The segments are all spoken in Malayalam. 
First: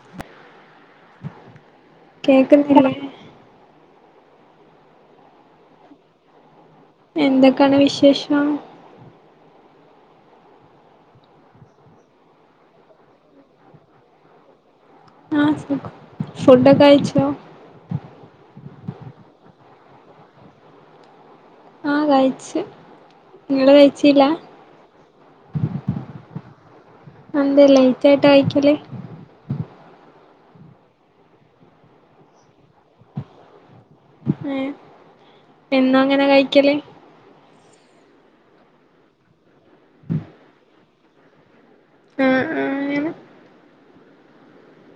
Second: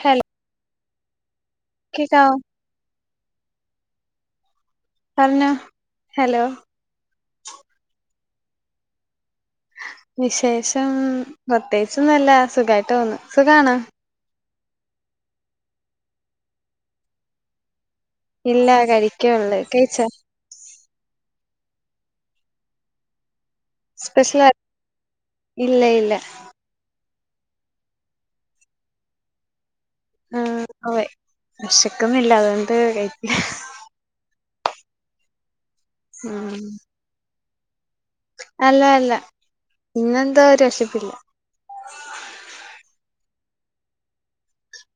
ഹെ കേൾക്കുന്നില്ലേ പറഞ്ഞോ ഹലോ എന്തൊക്കാണ് വിശേഷം വിശേഷം പ്രത്യേകിച്ചൊന്നുംല്ല സുഖായിട്ട് പോവുന്നു സുഖാണോ ആഹ് സുഖം ഫുഡൊക്കെ കയ്ച്ചോ ഇല്ല കഴിക്കള്ള് കഴിച്ചാ ആഹ് കഴിച്ച് നിങ്ങള് കഴിച്ചില്ല സ്പെഷല ഇല്ല ഇല്ല ന്താ ലൈറ്റ് ആയിട്ട് കയിക്കല് ആ പ്പൊ വിശക്കുന്നില്ല അതോണ്ട് ഏ എന്നാ അങ്ങനെ ഉം കഴിക്കല് അല്ല അല്ല പിന്നെന്താ ഒരു വെശപ്പില്ല ആ ആ അങ്ങനെ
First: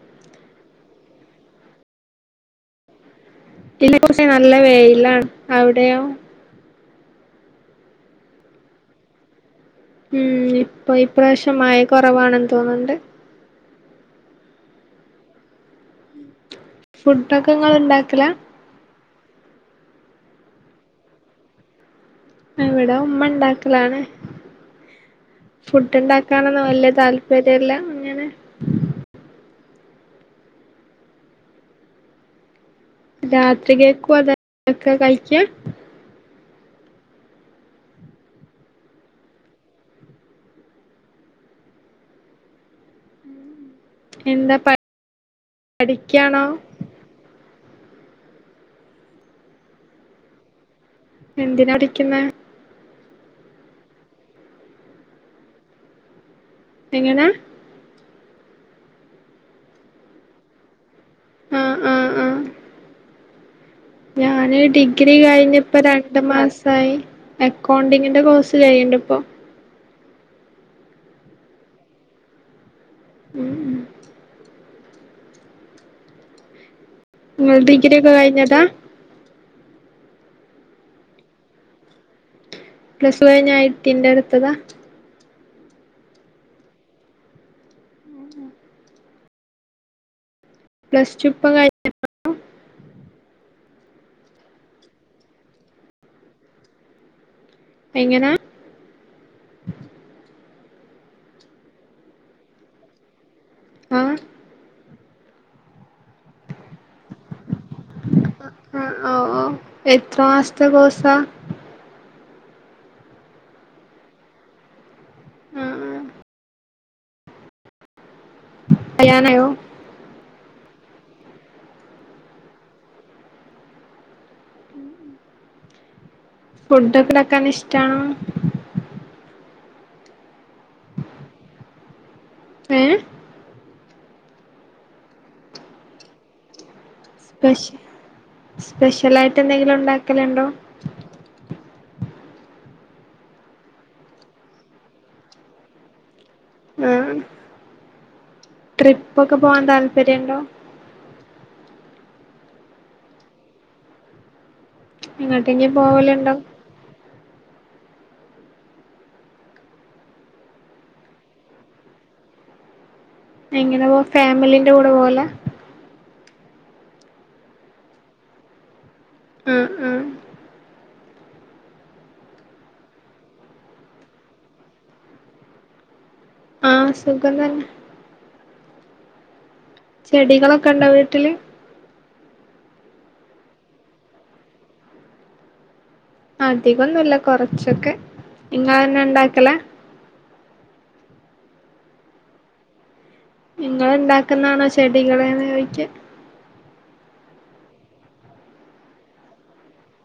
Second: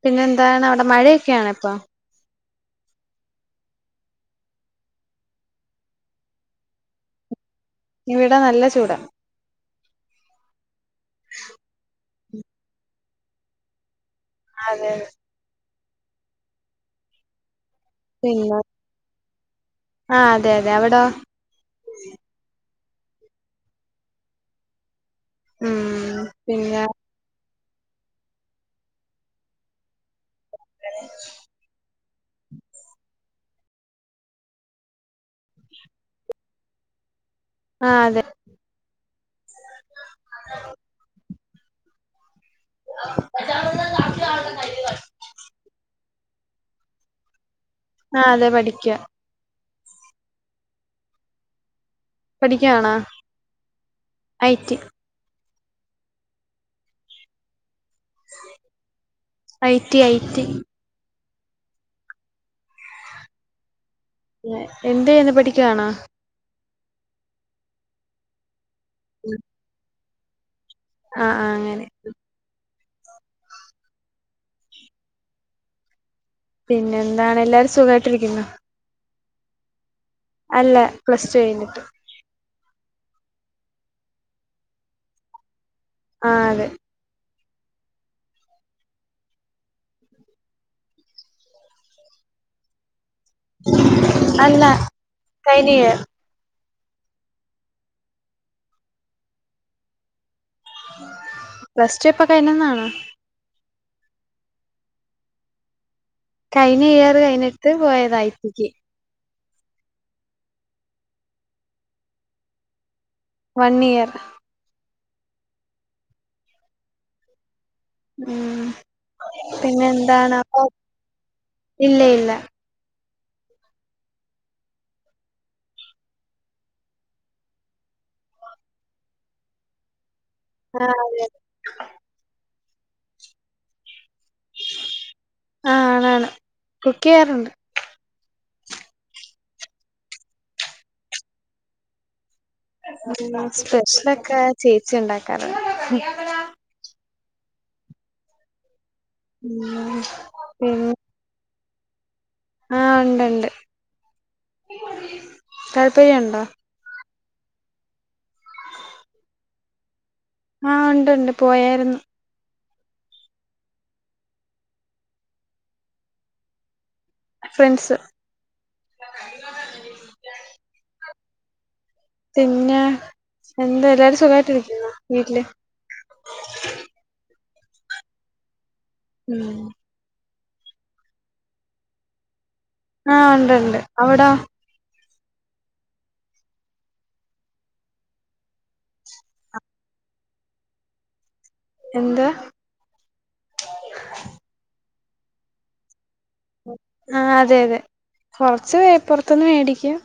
പിന്നെ എന്താണ് അവിടെ മഴയൊക്കെയാണ് ഇപ്പൊ ഇല്ല ച്ച നല്ല വെയിലാണ് അവിടെയോ ഇവിടെ നല്ല ചൂടാ ഉം ഇപ്പൊ ഇപ്രാവശ്യം മഴ കൊറവാണെന്ന് തോന്നണ്ട് അതെ അതെ ഫുഡൊക്കെ ഇങ്ങള് ണ്ടാക്കലാ ആ അതെ അതെ അവിടോ ഇവിടെ ഉമ്മ ഉണ്ടാക്കലാണ് ഫുഡ് ഉം ഉണ്ടാക്കാനൊന്നും പിന്നെ വല്ല്യ താല്പര്യ രില്ല അങ്ങനെ [unintelligible] രാത്രി ക്കേക്കും അതൊക്കെ കഴിക്ക ആ അതെ [unintelligible] എന്താ പഠിക്ക്യാണോ ആഹ അതെ പഠിക്ക്യ എന്തിനാടി പഠിക്കാണാ ഐടി എങ്ങനാ ഐടി ഐടി ആ ആ ആ ഞാന് എന്ത് ഡിഗ്രി ചെയ്യുന്നു കഴിഞ്ഞപ്പോ പഠിക്കുവാണോ രണ്ട മാസം അക്കൗണ്ടിങ്ങിന്റെ കോഴ്സ് ചെയ്യ്ണ്ട് ഇപ്പൊ ആഹ ആഹ് അങ്ങനെ ഉം പിന്നെ എന്താണ് നിങ്ങൾ എല്ലാരും ഡിഗ്രി സുഖായിട്ട് ഒക്കെ ഇരിക്ക്ന്നോ? കഴിഞ്ഞതാ അല്ല പ്ലസ്ടു കഴിഞ്ഞിട്ട്. പ്ലസ്ടു കയിഞ്ഞ [unintelligible] ഇട്‌ത്തതാ ആ അതെ. പ്ലസ്ടുപ്പ [unintelligible] അല്ല കൈഞ്ഞ യിർ. എങ്ങനാ? പ്ലസ്ടു ഇപ്പൊ കയ്നന്നാണോ? ആ. കഴഞ്ഞ യ്യറ് കൈഞ്ഞെട്ട് പോയതാ ഐ ടിക്ക്. ആഹ് ഓഹ് ഓഹ് എത്ര മാസത്തെ കോസാ? One year. ഉം. ഉം കഴിയാനായോ പിന്നെ എന്താണ് [inaudible] ഇല്ല ഇല്ല. ഫുഡൊ [unintelligible] ഇഷ്ടണോ? ആഹ് അതെ-അതെ. ഏ ആണാണ് കുക്ക് ചെയ്യാറുണ്ട്. സ്പെഷ്യ സ്പെഷ്യലായിട്ട് എന്തെങ്കിലും ഉണ്ടാക്കലിണ്ടോ? മ്മ് സ്പെഷ്യലൊക്കെ ചേച്ചി ഇണ്ടാക്കാറിണ്ട്. ആഹ്. ട്രിപ്പൊക്കെ പോവാൻ ഉം താല്പര്യുണ്ടോ? ആഹ ഉണ്ട്ണ്ട്. എങ്ങോട്ടെങ്കി പോവലുണ്ടോ താല്പര്യുണ്ടോ? [inaudible] ആഹ് ഉണ്ട്ണ്ട് പോയാരുന്നു. എങ്ങനെ പോവ ഫാമിലിന്റെ കൂടെ പോവലാ? ഫ്രണ്ട്സ്. ഉം-ഉം പിന്നെ എന്താ എല്ലാരും സുഖായിട്ട് ഇരിക്കുന്ന വീട്ടില്? ആഹ് സുഖം തന്നെ. ഉം. ചെടികളൊക്കെ ഉണ്ടോ വീട്ടില്? ആഹ ഉണ്ടുണ്ട്. അവിടൊ? അധികൊന്നല്ല കൊറച്ചൊക്കെ. നിങ്ങ തന്നെ ഇണ്ടാക്കലാ? എന്താ? നിങ്ങ ഉണ്ടാക്കുന്നാണോ ചെടികളെന്ന് ചോയിക്ക. ആ അതെ അതെ. കൊറച്ച്പൊറത്തൊന്ന് മേടിക്കും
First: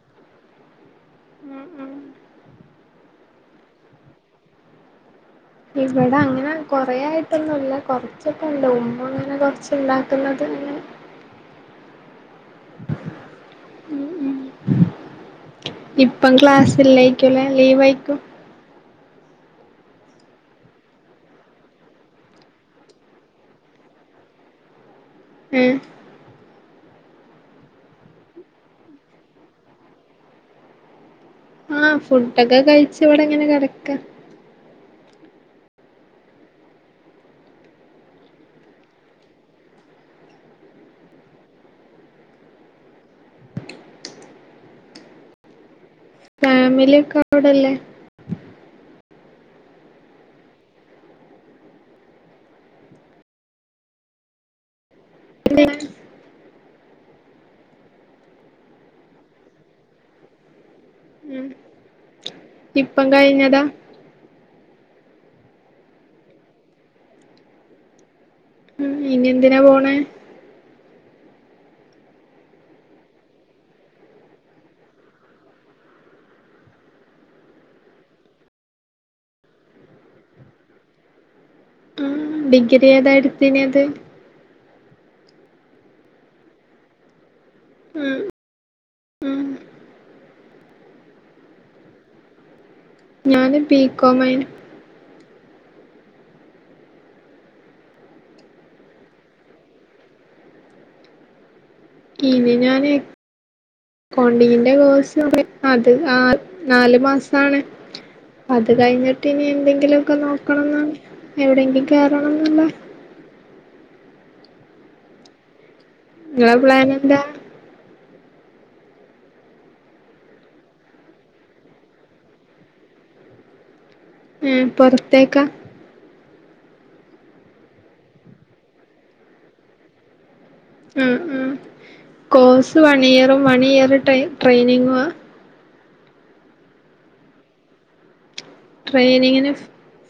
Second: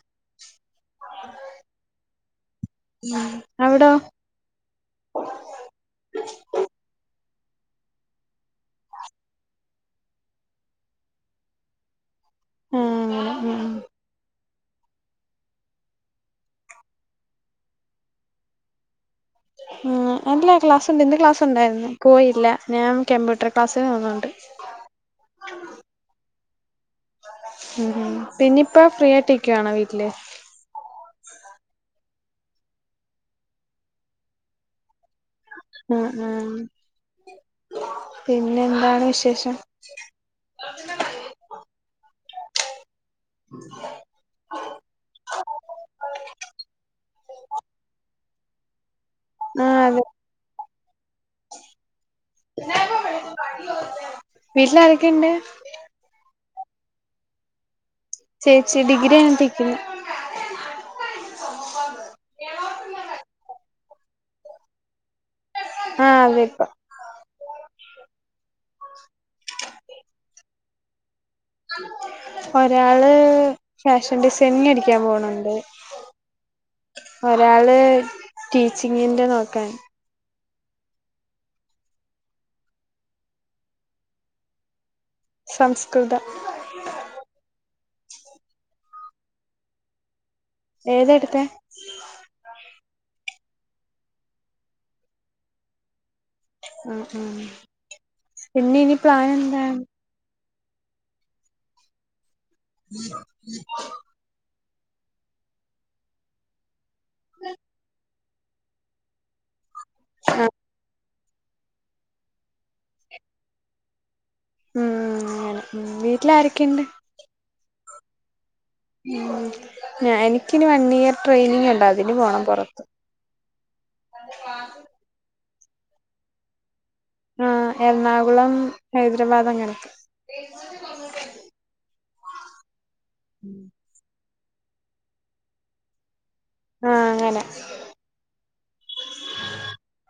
അവിടോ? ഇവിടെ അങ്ങനെ കൊറ ആയിട്ടൊന്നുംല്ല കൊറച്ചൊക്ക ഇണ്ട് ഉമ്മ അങ്ങനെ കൊറച്ച് ഉണ്ടാക്കുന്നത് ആ ആഹ് അങ്ങനെ ഉം ഉം ഇപ്പം ക്ലാസ്സ് ഇല്ലായിക്കുല്ലെ ലീവ് ആയിക്കും. ഉ അല്ല ക്ലാസുണ്ട് ഇന്ന് ക്ലാസ് ഉണ്ടായിരുന്നു പോയില്ല. ഞാൻ കമ്പ്യൂട്ടർ ക്ലാസ്സിൻ പോന്നൊണ്ട്. [inaudible] ഉം. ഉ പിന്നിപ്പ ഫ്രീ ആയിട്ടിക്കുവാണോ വീട്ടില്? ആഹ് ഫുഡ്‌ ഒക്കെ കയിച്ച് ഇവിടെ ങ്ങനെ കിടക്കാ. ഉം-ഉം. പിന്നെ എന്താണ് വിശേഷം? [inaudible] ഫാമിലിക്കെ അവിടെല്ലേ ആഹ അതെ വീട്ടിലരോ ക്കിണ്ട് ചേച്ചി ഡിഗ്രികയിട്ടിക്കിന്ന് ഉം ഇപ്പം കഴിഞ്ഞതാ ആഹ അതെപ്പം ഉം ഇനി എന്തിനാ പോണ ഒരാള് ഫാഷൻ ഡിസൈനിങ് പടിക്കാൻ പോണണ്ട് ഒരാള് ടീച്ചിങ്ങിന്റെ നോക്കാൻ ഉം ഡിഗ്രി ഏതാടുത്തിനത് സംസ്കൃത ഉം-ഉം ഏതടുത്തെ ഞാന് ബികോംയിന് ആ ആ പിന്നെ ഇനി പ്ലൻ എന്താ ഇനി ഞാൻ കോണ്ടിങ് എന്റെ കോഴ്സ് അത് ആ നാല്ു മാസാണ് അത് കഴിഞ്ഞിട്ട് ഇനി എന്തെങ്കിലും എന്തങ്കില ഒക്കെ ആ നോക്കണം എന്ന എവിടെയങ്കിലും കേയറണം എന്നണ്ട ഉം അങ്ങനെ വീട്ടില നിങ്ങളെ ആാരൊക്കെയുണ്ട് പ്ലാൻ എന്താ ഞ എനിക്കിന് വൺ ഇയർ ട്രെയിനിങ് ഉണ്ട അതിന് പോണം പൊറത്ത് ഉം പുറത്തേക്കാ ആഹ എറണാകുളം ഹൈദരാബാദ് അങ്ങനൊക്കെ ഉ ഉ കോഴ്സ് വൺ ഇയറും വൺ ഇയർ ട്രെയിനിങ്ങും ആ ആഹ അങ്ങനെ ട്രെയിനിങ്ങിന്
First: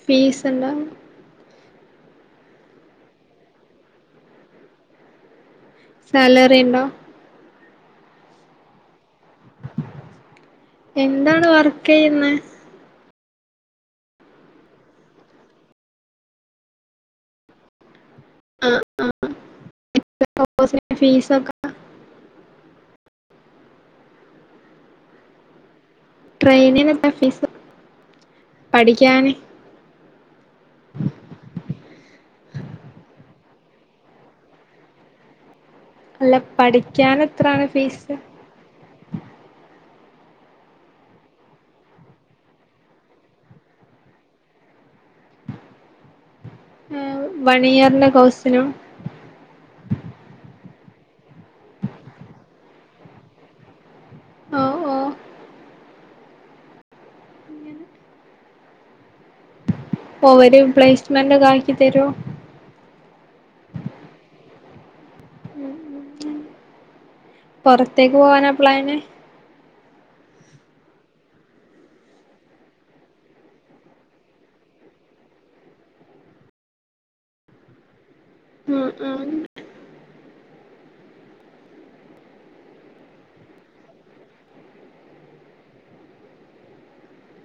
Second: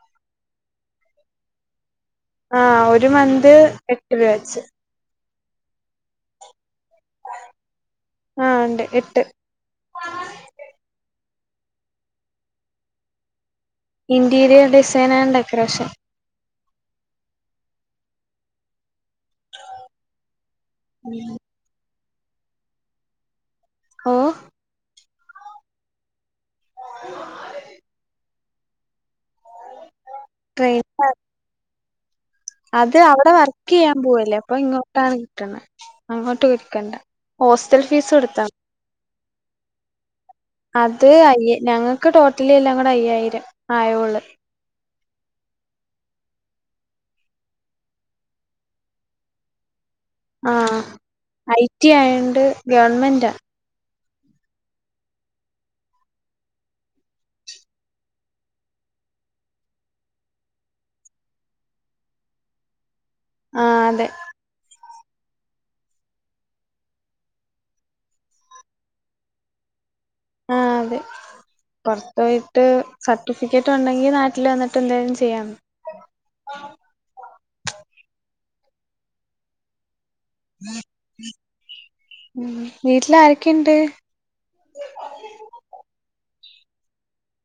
ഫീസ എന്താ ആ ഒരു മന്ത് എട്ട് രൂപ വച്ച് സാലറി ഇണ്ടോ ആഹ ഉണ്ട് എട്ട് എന്താണ് വർക്ക് ചെയ്യുന്നെ ഇന്റീരിയർ ഡിസൈൻ ആൻഡ് ഡെക്കറേഷൻ ആ ആ [unintelligible] ഫീസ ഒക്കെ ഓ ട്രെയിനിനൊക്കെ ഫീസ് പഠിക്കാന് ട്രെയിൻ [unintelligible] അത് അവിടെ വർക്ക് ചെയ്യാൻ പോവല്ലേ അപ്പൊ ഇങ്ങോട്ടാണ് കിട്ടണ അല്ല അങ്ങോട്ട് കൊടുക്കണ്ട പഠിക്കാൻ എത്രാണ് ഹോസ്റ്റൽ ഫീസ് കൊടുത്ത [inaudible] അത് അയ്യ ഞങ്ങക്ക് ടോട്ടലി എല്ലാം കൂടെ അയ്യായിരം ആയുള്ള ആ വണിയറിന്റെ കോസിനും ആ ഐടി ആയണ്ട് ഗവൺമെന്റ്ാ ഓ ഓ ഓവര പ്ലേസ്മെന്റ് ഒക്കെ ആക്കി തരുമോ ആഹ അതെ പുറത്തേക്ക് പോവാനാപ്പ്ളാന് ആഹ അതെ പുൊറത്ത പോയിട്ട് സർട്ടിഫിക്കറ്റ് ഉണ്ടെങ്കി നാട്ടിൽ വന്നിട്ട് എന്തേലും ചെയ്യാം ഉം ഉം ഉ വീട്ടില ആരൊക്കെയുണ്ട്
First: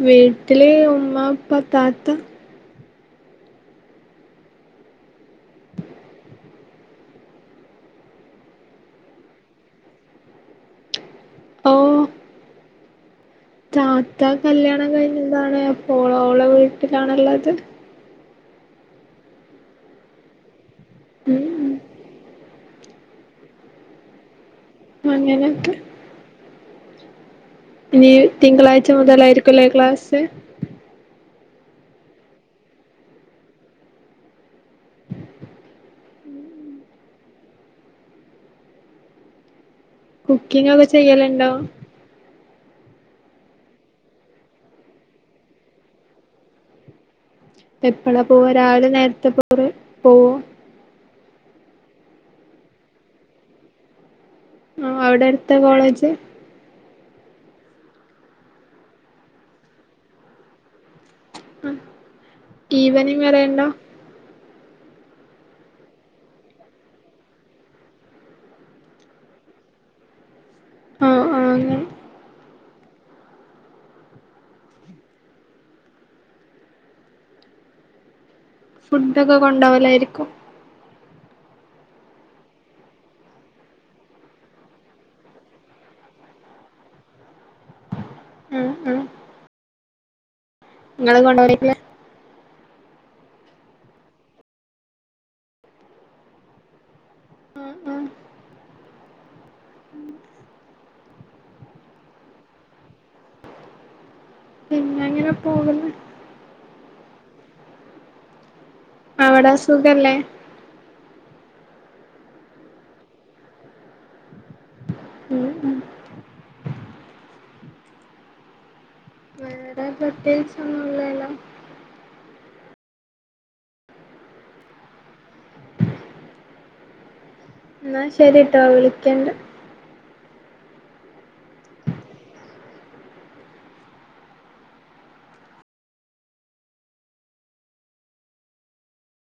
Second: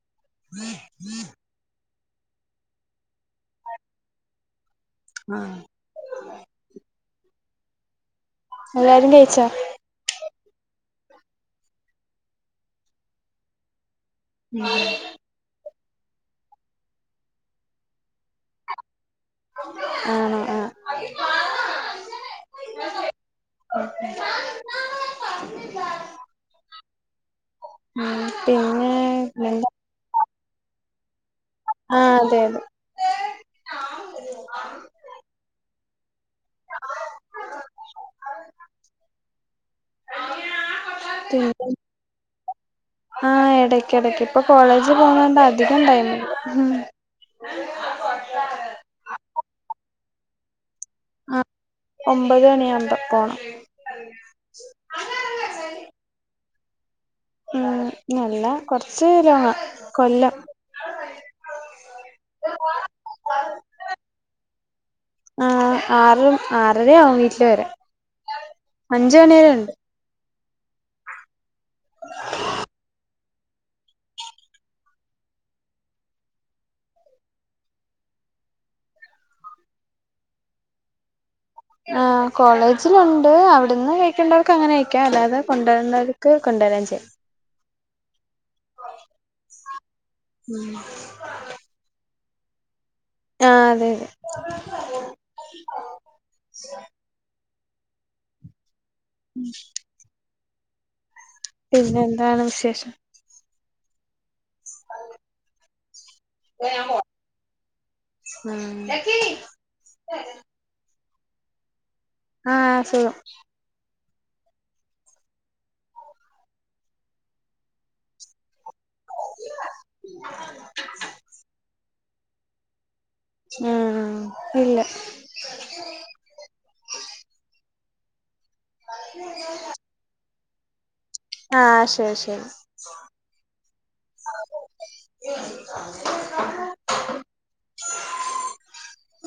വീട്ടില് ഉമ്മ ഉപ്പ താത്ത ആ എല്ലാരും കഴിച്ചാ ഓ താത്ത കല്യാണം കഴിഞ്ഞതാണ് എന്താണ് ഓള് ഓളെ വീട്ടിലാണുള്ളത് ആണോ ആ ഉം [unintelligible] അങ്ങനൊക്കെ ഇനി ഉം പിന്നെ തിങ്കളാഴ്ച മുതലായിരിക്കുംല്ലേ ക്ലാസ് ആഹ അതെ അതെ [inaudible] [unintelligible] കുക്കിംഗ ഒക്കെ ചെയ്യലുണ്ടോ ആഹ ഇടക്ക് ഇടക്ക് ഇപ്പൊ കോളേജ് പോണോണ്ട് അധികം ടൈമില്ല എപ്പഴാ പോവ രാവിലെ നേരത്തെ പോര് പോവോ ആ ഒമ്പത് മണി ആവുമ്പ പോണം ആ അവിടെ അടുത്ത കോളേജ് ഉം അല്ല കൊറച്ച് ലോങ്ങ കൊല്ലം ഈവനിംഗ് വറെയുണ്ടോ ആ ആറര ആറരയാവും വീട്ടില് വരാൻ അഞ്ചമണേരം ഉണ്ട് ആഓ ആ ഫുഡക്കെ കൊണ്ടാവലായിരിക്കും ആ കോളേജിലുണ്ട് അവിടുന്ന് കഴിക്കേണ്ടവർക്ക് അങ്ങനെ കയിക്കാം അല്ലാതെ കൊണ്ടുവരണ്ടവർക്ക് കൊണ്ട തുരഞ്ച് [unintelligible] ഉം ഉം ഉം ആ അതെ അതെ ആ ആ ഉം പിന്നെ എന്താണ് വിശേഷം പിന്നെ [unintelligible] അങ്ങനെ [inaudible] പോകുന്നു അ ആ അവിടെ സുഖല്ലേ ആഹ് ശരി ഉം ഉം പ്രത്യേക സമുള്ളെല്ലാം ആഹ ഇല്ല എന്നാ ശരി ട്ടോ വിളിക്കണ്ട് ആഹ അശെരി ശരി [inaudible] [unintelligible] [unintelligible] [inaudible]